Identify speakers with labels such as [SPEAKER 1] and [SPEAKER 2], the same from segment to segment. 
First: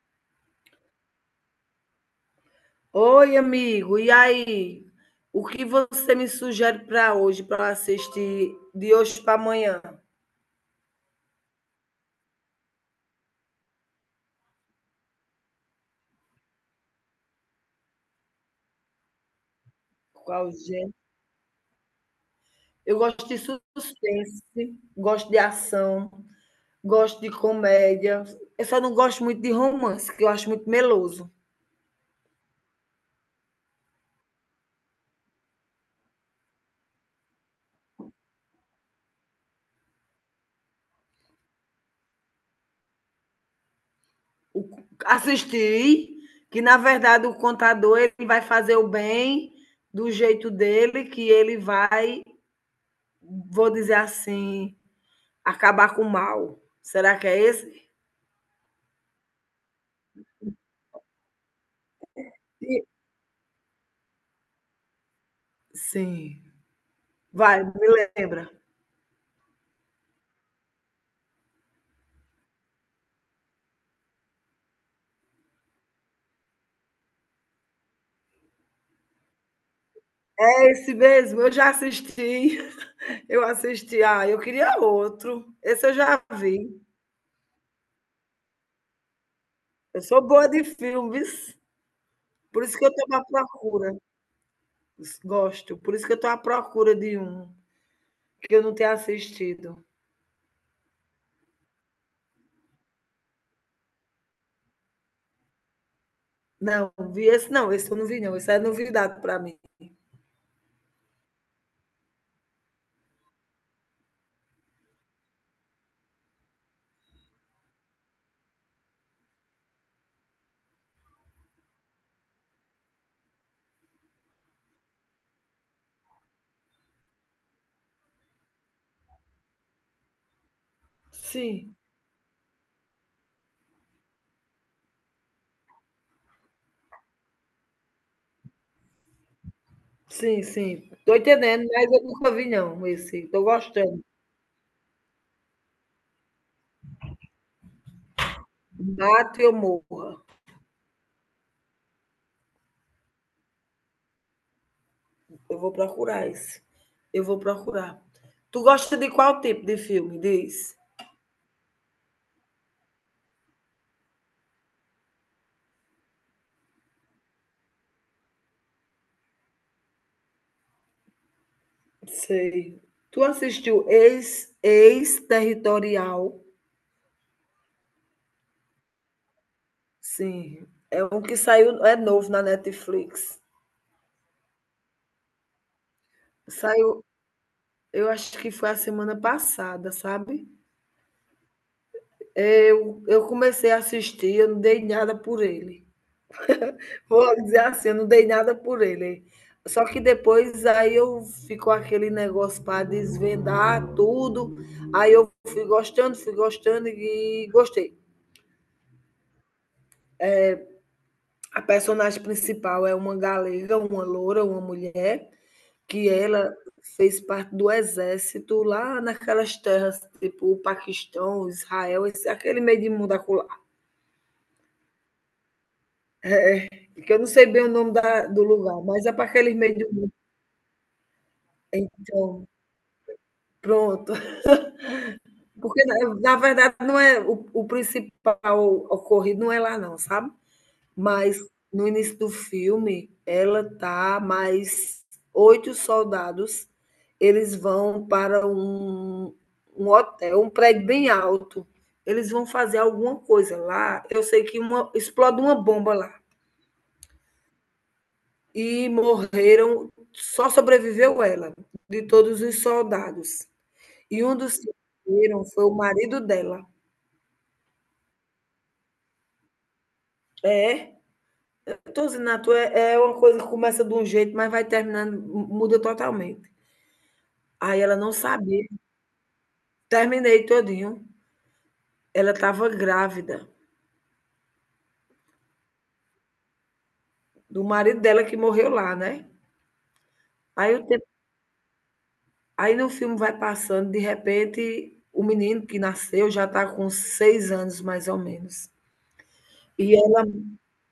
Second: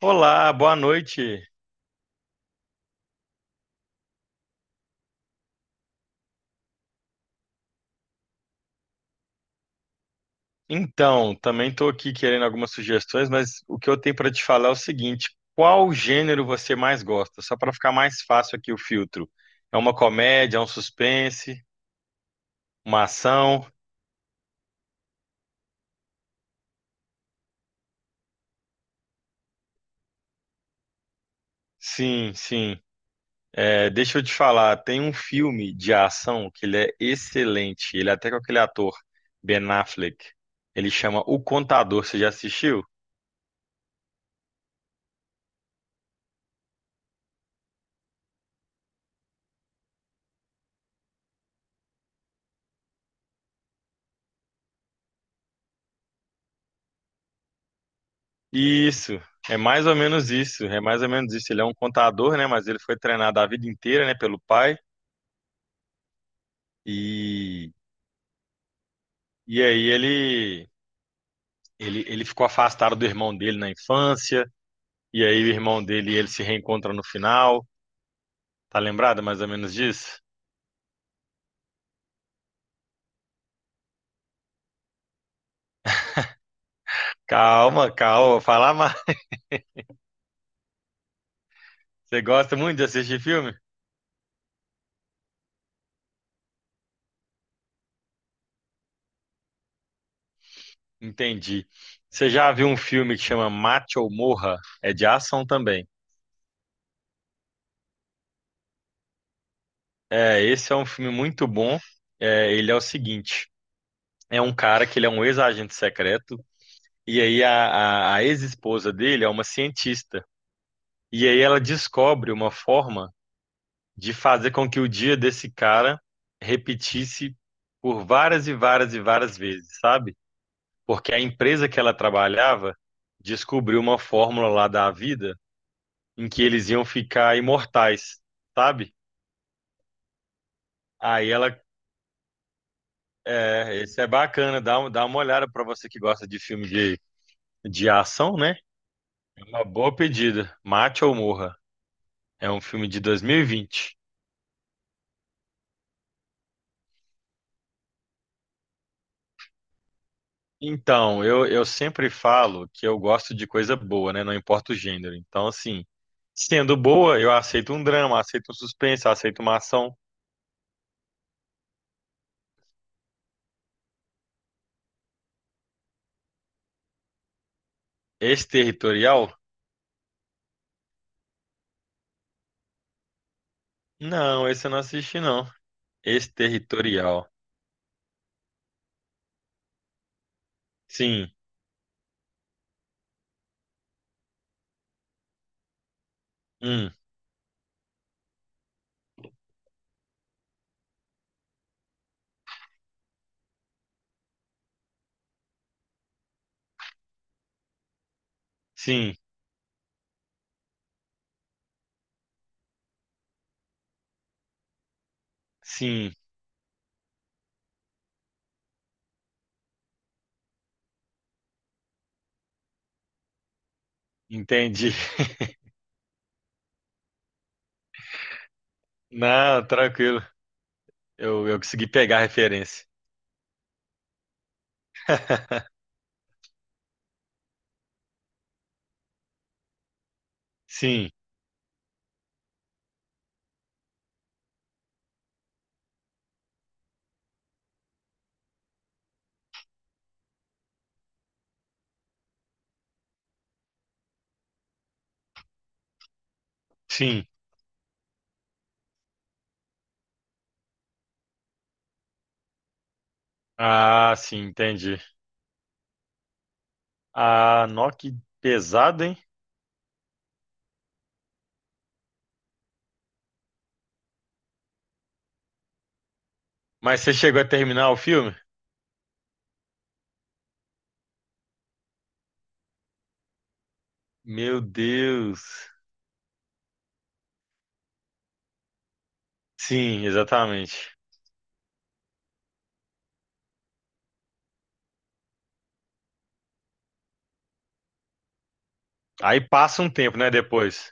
[SPEAKER 1] Olá, boa noite.
[SPEAKER 2] Oi, amigo. E aí? O que você me sugere para hoje, para assistir de hoje para amanhã?
[SPEAKER 1] Então, também estou aqui querendo algumas sugestões, mas o que eu tenho para te falar é o seguinte: qual gênero você mais gosta? Só para ficar mais fácil aqui o filtro. É uma
[SPEAKER 2] Qual
[SPEAKER 1] comédia, é um
[SPEAKER 2] gênero?
[SPEAKER 1] suspense,
[SPEAKER 2] Eu
[SPEAKER 1] uma
[SPEAKER 2] gosto de
[SPEAKER 1] ação?
[SPEAKER 2] suspense, gosto de ação, gosto de comédia. Eu só não gosto muito de romance, que eu acho muito meloso.
[SPEAKER 1] Sim, sim. É, deixa eu te falar, tem um filme de ação que ele é excelente. Ele é até com aquele ator Ben Affleck. Ele chama O Contador. Você já assistiu?
[SPEAKER 2] O- Assistir, que na verdade o contador ele vai fazer o bem do jeito dele, que ele vai, vou dizer assim, acabar com o mal. Será que é esse?
[SPEAKER 1] Isso, é mais ou menos isso, é mais ou menos isso. Ele é um contador, né? Mas ele foi treinado a vida inteira, né, pelo pai.
[SPEAKER 2] Sim. Vai,
[SPEAKER 1] E,
[SPEAKER 2] me lembra.
[SPEAKER 1] e aí ele, ele ficou afastado do irmão dele na infância. E aí o irmão dele e ele se reencontram no final. Tá lembrado mais ou menos disso?
[SPEAKER 2] É esse mesmo, eu já assisti. Eu assisti. Ah, eu queria outro. Esse eu já vi.
[SPEAKER 1] Calma, calma, fala mais.
[SPEAKER 2] Eu sou boa de filmes,
[SPEAKER 1] Você gosta
[SPEAKER 2] por isso
[SPEAKER 1] muito de
[SPEAKER 2] que eu estou
[SPEAKER 1] assistir
[SPEAKER 2] à
[SPEAKER 1] filme?
[SPEAKER 2] procura. Gosto, por isso que eu estou à procura de um que eu não tenha assistido.
[SPEAKER 1] Entendi. Você já viu um filme que chama Mate ou Morra? É de ação também.
[SPEAKER 2] Não, vi esse não, esse eu não vi não, esse é novidade para mim.
[SPEAKER 1] É, esse é um filme muito bom. É, ele é o seguinte. É um cara que ele é um ex-agente secreto, e aí a ex-esposa dele é uma cientista. E aí ela descobre uma forma de fazer com que o dia desse cara repetisse por várias e várias e várias vezes, sabe? Porque a empresa
[SPEAKER 2] Sim,
[SPEAKER 1] que ela trabalhava descobriu uma fórmula lá da vida em que eles iam ficar imortais, sabe?
[SPEAKER 2] sim, sim. Tô
[SPEAKER 1] Aí ela,
[SPEAKER 2] entendendo, mas eu nunca vi não esse. Tô
[SPEAKER 1] é, esse
[SPEAKER 2] gostando.
[SPEAKER 1] é bacana, dá, dá uma olhada pra você que gosta de filme de ação, né?
[SPEAKER 2] Mato e eu
[SPEAKER 1] Uma boa
[SPEAKER 2] morro.
[SPEAKER 1] pedida. Mate ou Morra. É um filme de 2020.
[SPEAKER 2] Eu vou procurar esse. Eu vou procurar. Tu gosta de qual tipo de filme, diz?
[SPEAKER 1] Então, eu sempre falo que eu gosto de coisa boa, né? Não importa o gênero. Então, assim, sendo boa, eu aceito um drama, aceito um suspense, aceito uma ação.
[SPEAKER 2] Sei. Tu assistiu Ex-Territorial?
[SPEAKER 1] Exterritorial?
[SPEAKER 2] Sim. É um que saiu, é novo na Netflix.
[SPEAKER 1] Não, esse eu não assisti, não.
[SPEAKER 2] Saiu,
[SPEAKER 1] Exterritorial.
[SPEAKER 2] eu acho que foi a semana passada, sabe?
[SPEAKER 1] Sim,
[SPEAKER 2] Eu comecei a assistir, eu não dei nada por ele.
[SPEAKER 1] hum,
[SPEAKER 2] Vou dizer assim, eu não dei nada por ele. Só que depois aí eu ficou aquele negócio para desvendar tudo. Aí eu fui gostando e gostei.
[SPEAKER 1] sim,
[SPEAKER 2] A personagem principal é uma galega, uma loura, uma mulher, que
[SPEAKER 1] sim.
[SPEAKER 2] ela fez parte do exército lá naquelas terras, tipo o Paquistão, Israel, esse, aquele meio de mundo acolá.
[SPEAKER 1] Entendi.
[SPEAKER 2] Porque eu não sei bem o nome do lugar, mas é para aquele
[SPEAKER 1] Não,
[SPEAKER 2] meio de mundo.
[SPEAKER 1] tranquilo. Eu consegui pegar a
[SPEAKER 2] Então,
[SPEAKER 1] referência.
[SPEAKER 2] pronto. Porque, na verdade, não é o principal ocorrido não é lá, não, sabe?
[SPEAKER 1] Sim,
[SPEAKER 2] Mas no início do filme, ela tá mais oito soldados, eles vão para um hotel, um prédio bem alto. Eles vão fazer alguma coisa lá. Eu sei que explode uma bomba lá.
[SPEAKER 1] sim.
[SPEAKER 2] E morreram, só sobreviveu ela, de todos os soldados.
[SPEAKER 1] Ah,
[SPEAKER 2] E um
[SPEAKER 1] sim,
[SPEAKER 2] dos que
[SPEAKER 1] entendi.
[SPEAKER 2] morreram foi o marido dela.
[SPEAKER 1] Ah, nó, que pesado, hein?
[SPEAKER 2] É. Tô zinato é uma coisa que começa de um jeito, mas vai terminando, muda totalmente.
[SPEAKER 1] Mas você chegou a
[SPEAKER 2] Aí
[SPEAKER 1] terminar o
[SPEAKER 2] ela não
[SPEAKER 1] filme?
[SPEAKER 2] sabia. Terminei todinho. Ela estava grávida
[SPEAKER 1] Meu Deus.
[SPEAKER 2] do marido dela que morreu lá, né?
[SPEAKER 1] Sim,
[SPEAKER 2] Aí, o
[SPEAKER 1] exatamente.
[SPEAKER 2] tempo, aí no filme vai passando, de repente, o menino que nasceu já está com seis anos, mais ou menos.
[SPEAKER 1] Aí passa um
[SPEAKER 2] E
[SPEAKER 1] tempo,
[SPEAKER 2] ela
[SPEAKER 1] né, depois.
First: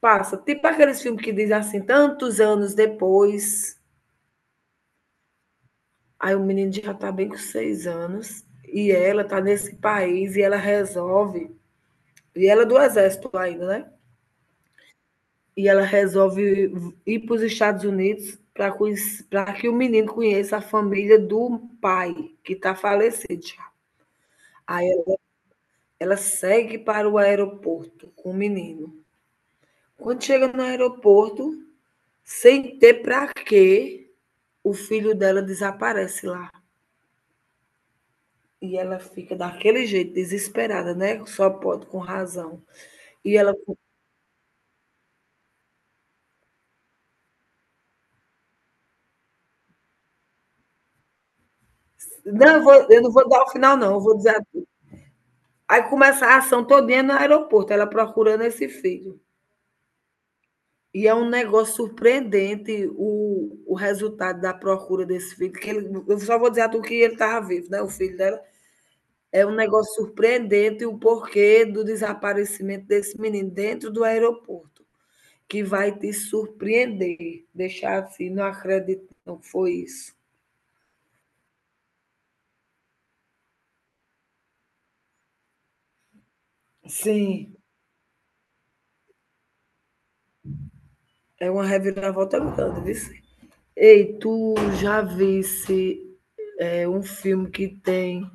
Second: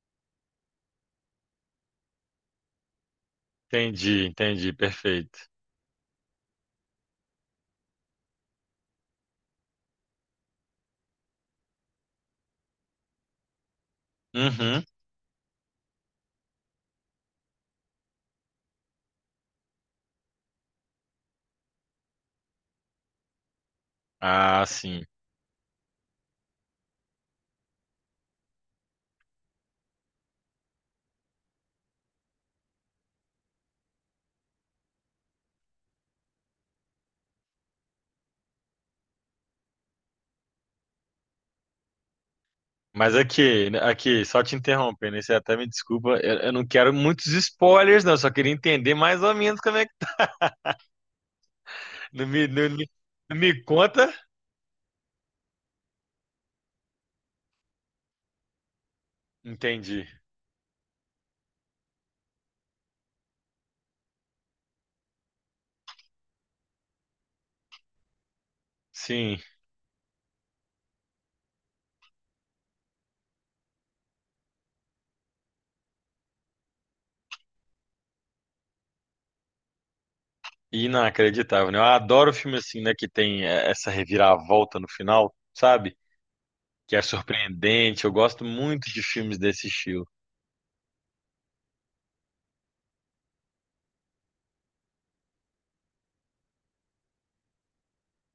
[SPEAKER 2] passa, tipo aqueles filmes que diz assim, tantos anos depois,
[SPEAKER 1] Entendi, entendi, perfeito.
[SPEAKER 2] aí o menino já está bem com seis anos, e ela está nesse país, e ela resolve. E ela é do exército ainda, né?
[SPEAKER 1] Uhum.
[SPEAKER 2] E ela resolve ir para os Estados Unidos para que o menino conheça a família do pai, que está falecido já.
[SPEAKER 1] Ah,
[SPEAKER 2] Aí
[SPEAKER 1] sim.
[SPEAKER 2] ela segue para o aeroporto com o menino. Quando chega no aeroporto, sem ter para quê, o filho dela desaparece lá. E ela fica daquele jeito, desesperada, né? Só pode, com razão.
[SPEAKER 1] Mas
[SPEAKER 2] E ela.
[SPEAKER 1] aqui, aqui, só te interrompendo, né? Você até me desculpa, eu não quero muitos spoilers, não. Eu só queria entender mais ou menos como é que. Não me,
[SPEAKER 2] Não,
[SPEAKER 1] não, me
[SPEAKER 2] eu não vou
[SPEAKER 1] não
[SPEAKER 2] dar o
[SPEAKER 1] me
[SPEAKER 2] final, não. Eu
[SPEAKER 1] conta?
[SPEAKER 2] vou dizer. Aí começa a ação todinha no aeroporto, ela procurando esse filho.
[SPEAKER 1] Entendi.
[SPEAKER 2] E é um negócio surpreendente o resultado da procura desse filho. Eu só vou dizer a tu que ele estava vivo, né? O filho dela.
[SPEAKER 1] Sim.
[SPEAKER 2] É um negócio surpreendente o porquê do desaparecimento desse menino dentro do aeroporto, que vai te surpreender, deixar assim, não acredito, não foi isso.
[SPEAKER 1] Inacreditável, né? Eu adoro filme assim, né? Que tem essa reviravolta no final, sabe? Que é
[SPEAKER 2] Sim,
[SPEAKER 1] surpreendente. Eu gosto muito de filmes desse estilo.
[SPEAKER 2] é uma reviravolta grande, viu? Ei, tu já visse um filme que tem.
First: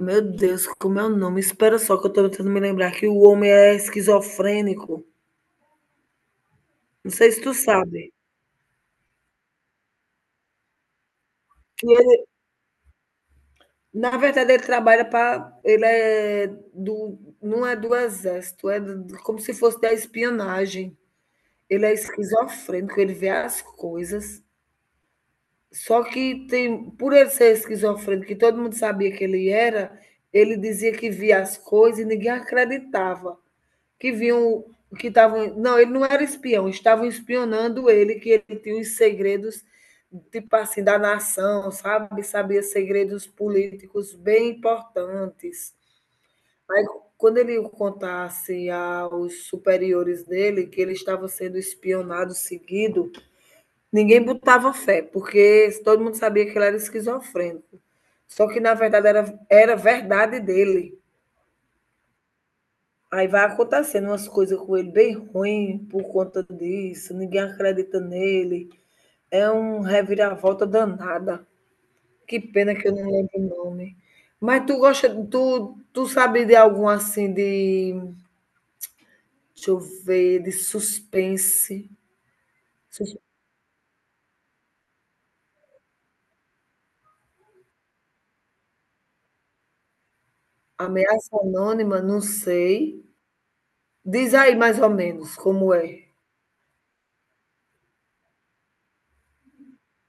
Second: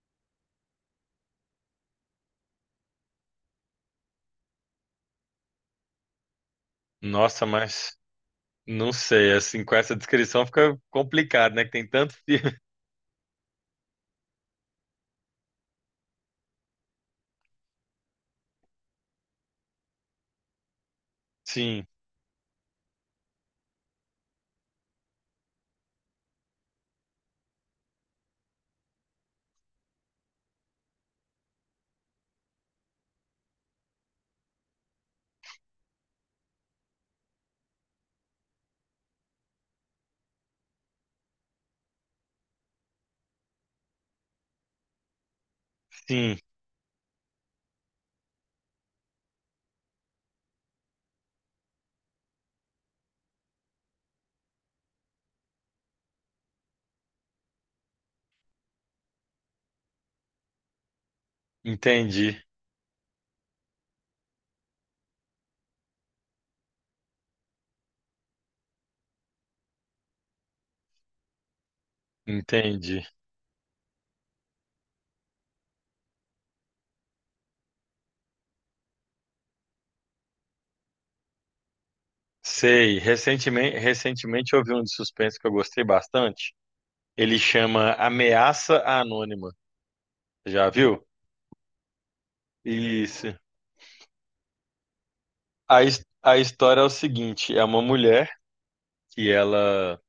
[SPEAKER 2] Meu Deus, como é o nome? Espera só que eu tô tentando me lembrar que o homem é esquizofrênico. Não sei se
[SPEAKER 1] Nossa,
[SPEAKER 2] tu
[SPEAKER 1] mas
[SPEAKER 2] sabe.
[SPEAKER 1] não sei, assim, com essa descrição fica complicado, né? Que
[SPEAKER 2] Que
[SPEAKER 1] tem tanto
[SPEAKER 2] ele,
[SPEAKER 1] filme.
[SPEAKER 2] na verdade, ele trabalha para. Ele é do. Não é do exército, é como se fosse da espionagem.
[SPEAKER 1] Sim,
[SPEAKER 2] Ele é esquizofrênico, ele vê as coisas. Só que tem, por ele ser esquizofrênico, que todo mundo sabia que ele era, ele dizia que via as coisas e ninguém acreditava. Que vinham, que estavam. Não, ele não era espião, estavam espionando ele, que ele tinha os segredos, tipo assim, da nação, sabe? Sabia segredos políticos bem importantes.
[SPEAKER 1] sim,
[SPEAKER 2] Aí, quando ele contasse aos superiores dele que ele estava sendo espionado, seguido, ninguém botava fé, porque todo mundo sabia que ele era esquizofrênico. Só que, na verdade, era verdade dele.
[SPEAKER 1] entendi,
[SPEAKER 2] Aí vai acontecendo umas coisas com ele bem ruim por conta disso, ninguém acredita nele. É um reviravolta danada. Que pena que eu
[SPEAKER 1] entendi.
[SPEAKER 2] não lembro o nome. Mas tu gosta, tu sabe de algum assim de, deixa eu ver, de suspense.
[SPEAKER 1] Sei,
[SPEAKER 2] Sus-
[SPEAKER 1] recentemente, recentemente eu vi um de suspense que eu gostei bastante. Ele chama Ameaça Anônima. Já viu?
[SPEAKER 2] Ameaça anônima, não sei.
[SPEAKER 1] Isso.
[SPEAKER 2] Diz aí mais ou menos como
[SPEAKER 1] A,
[SPEAKER 2] é.
[SPEAKER 1] a história é o seguinte: é uma mulher que ela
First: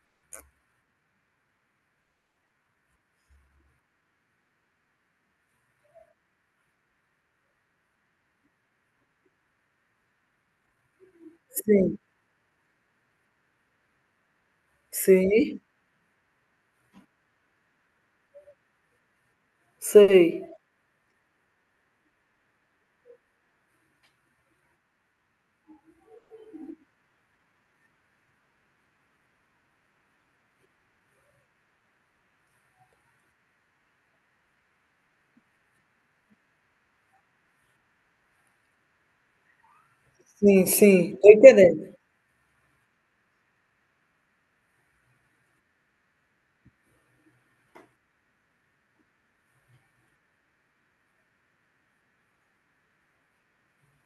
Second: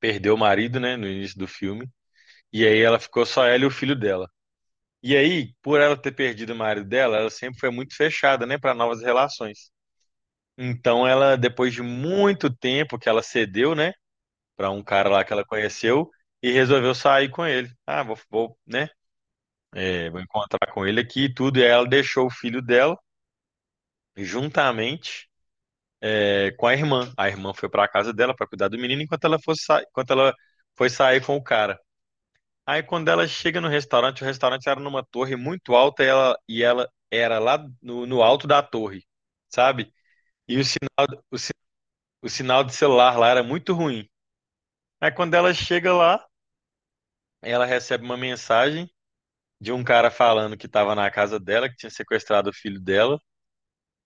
[SPEAKER 1] perdeu o marido, né, no início do filme, e aí ela ficou só ela e o filho dela. E aí, por ela ter perdido o marido dela, ela sempre foi muito fechada, né, para novas relações. Então ela, depois de
[SPEAKER 2] Sim,
[SPEAKER 1] muito tempo que ela cedeu, né, para um cara lá que ela
[SPEAKER 2] sim,
[SPEAKER 1] conheceu e resolveu sair com ele. Ah, vou, vou, né, é, vou
[SPEAKER 2] sei.
[SPEAKER 1] encontrar com ele aqui e tudo. E aí ela deixou o filho dela juntamente é, com a irmã. A irmã foi para a casa dela para cuidar do menino enquanto ela enquanto ela foi sair com o cara. Aí quando ela chega no restaurante, o restaurante era numa torre muito alta e ela era lá no, no alto da torre, sabe? E o,
[SPEAKER 2] Sim, sim, tô
[SPEAKER 1] o
[SPEAKER 2] entendendo.
[SPEAKER 1] o sinal de celular lá era muito ruim. Aí quando ela chega lá, ela recebe uma mensagem de um cara falando que estava na casa dela, que tinha sequestrado o filho dela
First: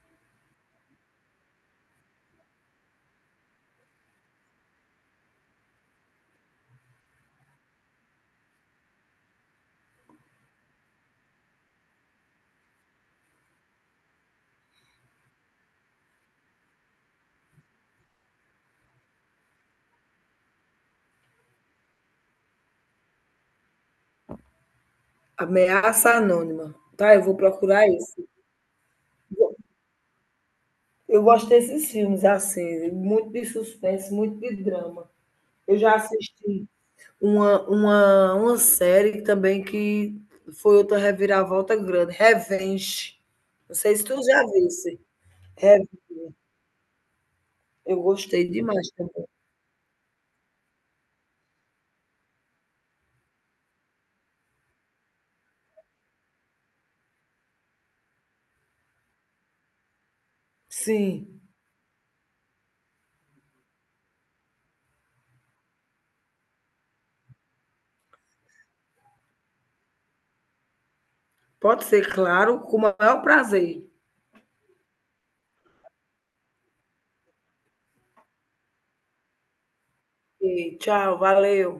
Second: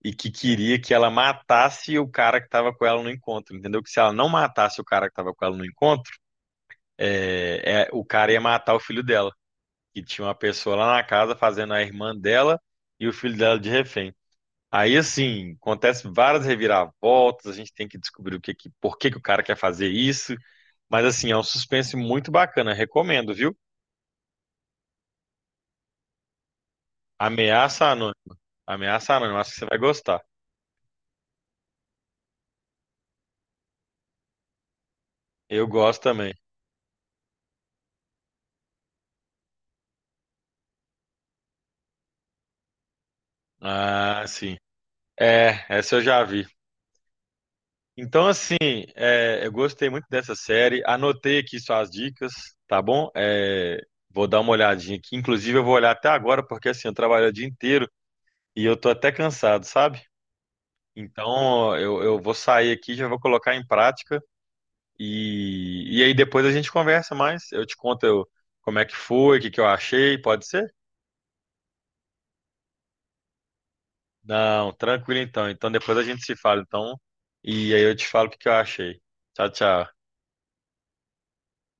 [SPEAKER 1] e que queria que ela matasse o cara que estava com ela no encontro, entendeu? Que se ela não matasse o cara que estava com ela no encontro, o cara ia matar o filho dela. Que tinha uma pessoa lá na casa fazendo a irmã dela e o filho dela de refém. Aí, assim, acontece várias reviravoltas, a gente tem que descobrir o que, que, por que, que o cara quer fazer isso. Mas, assim, é um suspense muito bacana, recomendo, viu?
[SPEAKER 2] Ameaça anônima. Tá, eu vou
[SPEAKER 1] Ameaça
[SPEAKER 2] procurar isso.
[SPEAKER 1] Anônima. Ameaça Anônima, acho que você vai gostar.
[SPEAKER 2] Eu gosto desses filmes assim, muito de suspense, muito de drama.
[SPEAKER 1] Eu
[SPEAKER 2] Eu já
[SPEAKER 1] gosto também.
[SPEAKER 2] assisti uma série também que foi outra reviravolta grande, Revenge. Não sei se tu
[SPEAKER 1] Ah,
[SPEAKER 2] já
[SPEAKER 1] sim.
[SPEAKER 2] visse.
[SPEAKER 1] É,
[SPEAKER 2] É,
[SPEAKER 1] essa eu já vi.
[SPEAKER 2] eu
[SPEAKER 1] Então,
[SPEAKER 2] gostei
[SPEAKER 1] assim,
[SPEAKER 2] demais também.
[SPEAKER 1] é, eu gostei muito dessa série. Anotei aqui suas dicas, tá bom? É, vou dar uma olhadinha aqui. Inclusive, eu vou olhar até agora, porque assim, eu trabalho o dia inteiro e eu tô até cansado, sabe?
[SPEAKER 2] Sim,
[SPEAKER 1] Então, eu vou sair aqui, já vou colocar em prática e aí depois a gente conversa mais. Eu te conto como é que foi, o que que eu achei, pode ser?
[SPEAKER 2] pode ser, claro, com o maior prazer.
[SPEAKER 1] Não, tranquilo então. Então, depois a gente se fala, então, e aí eu te falo o que que eu achei. Tchau, tchau.
[SPEAKER 2] E tchau, valeu.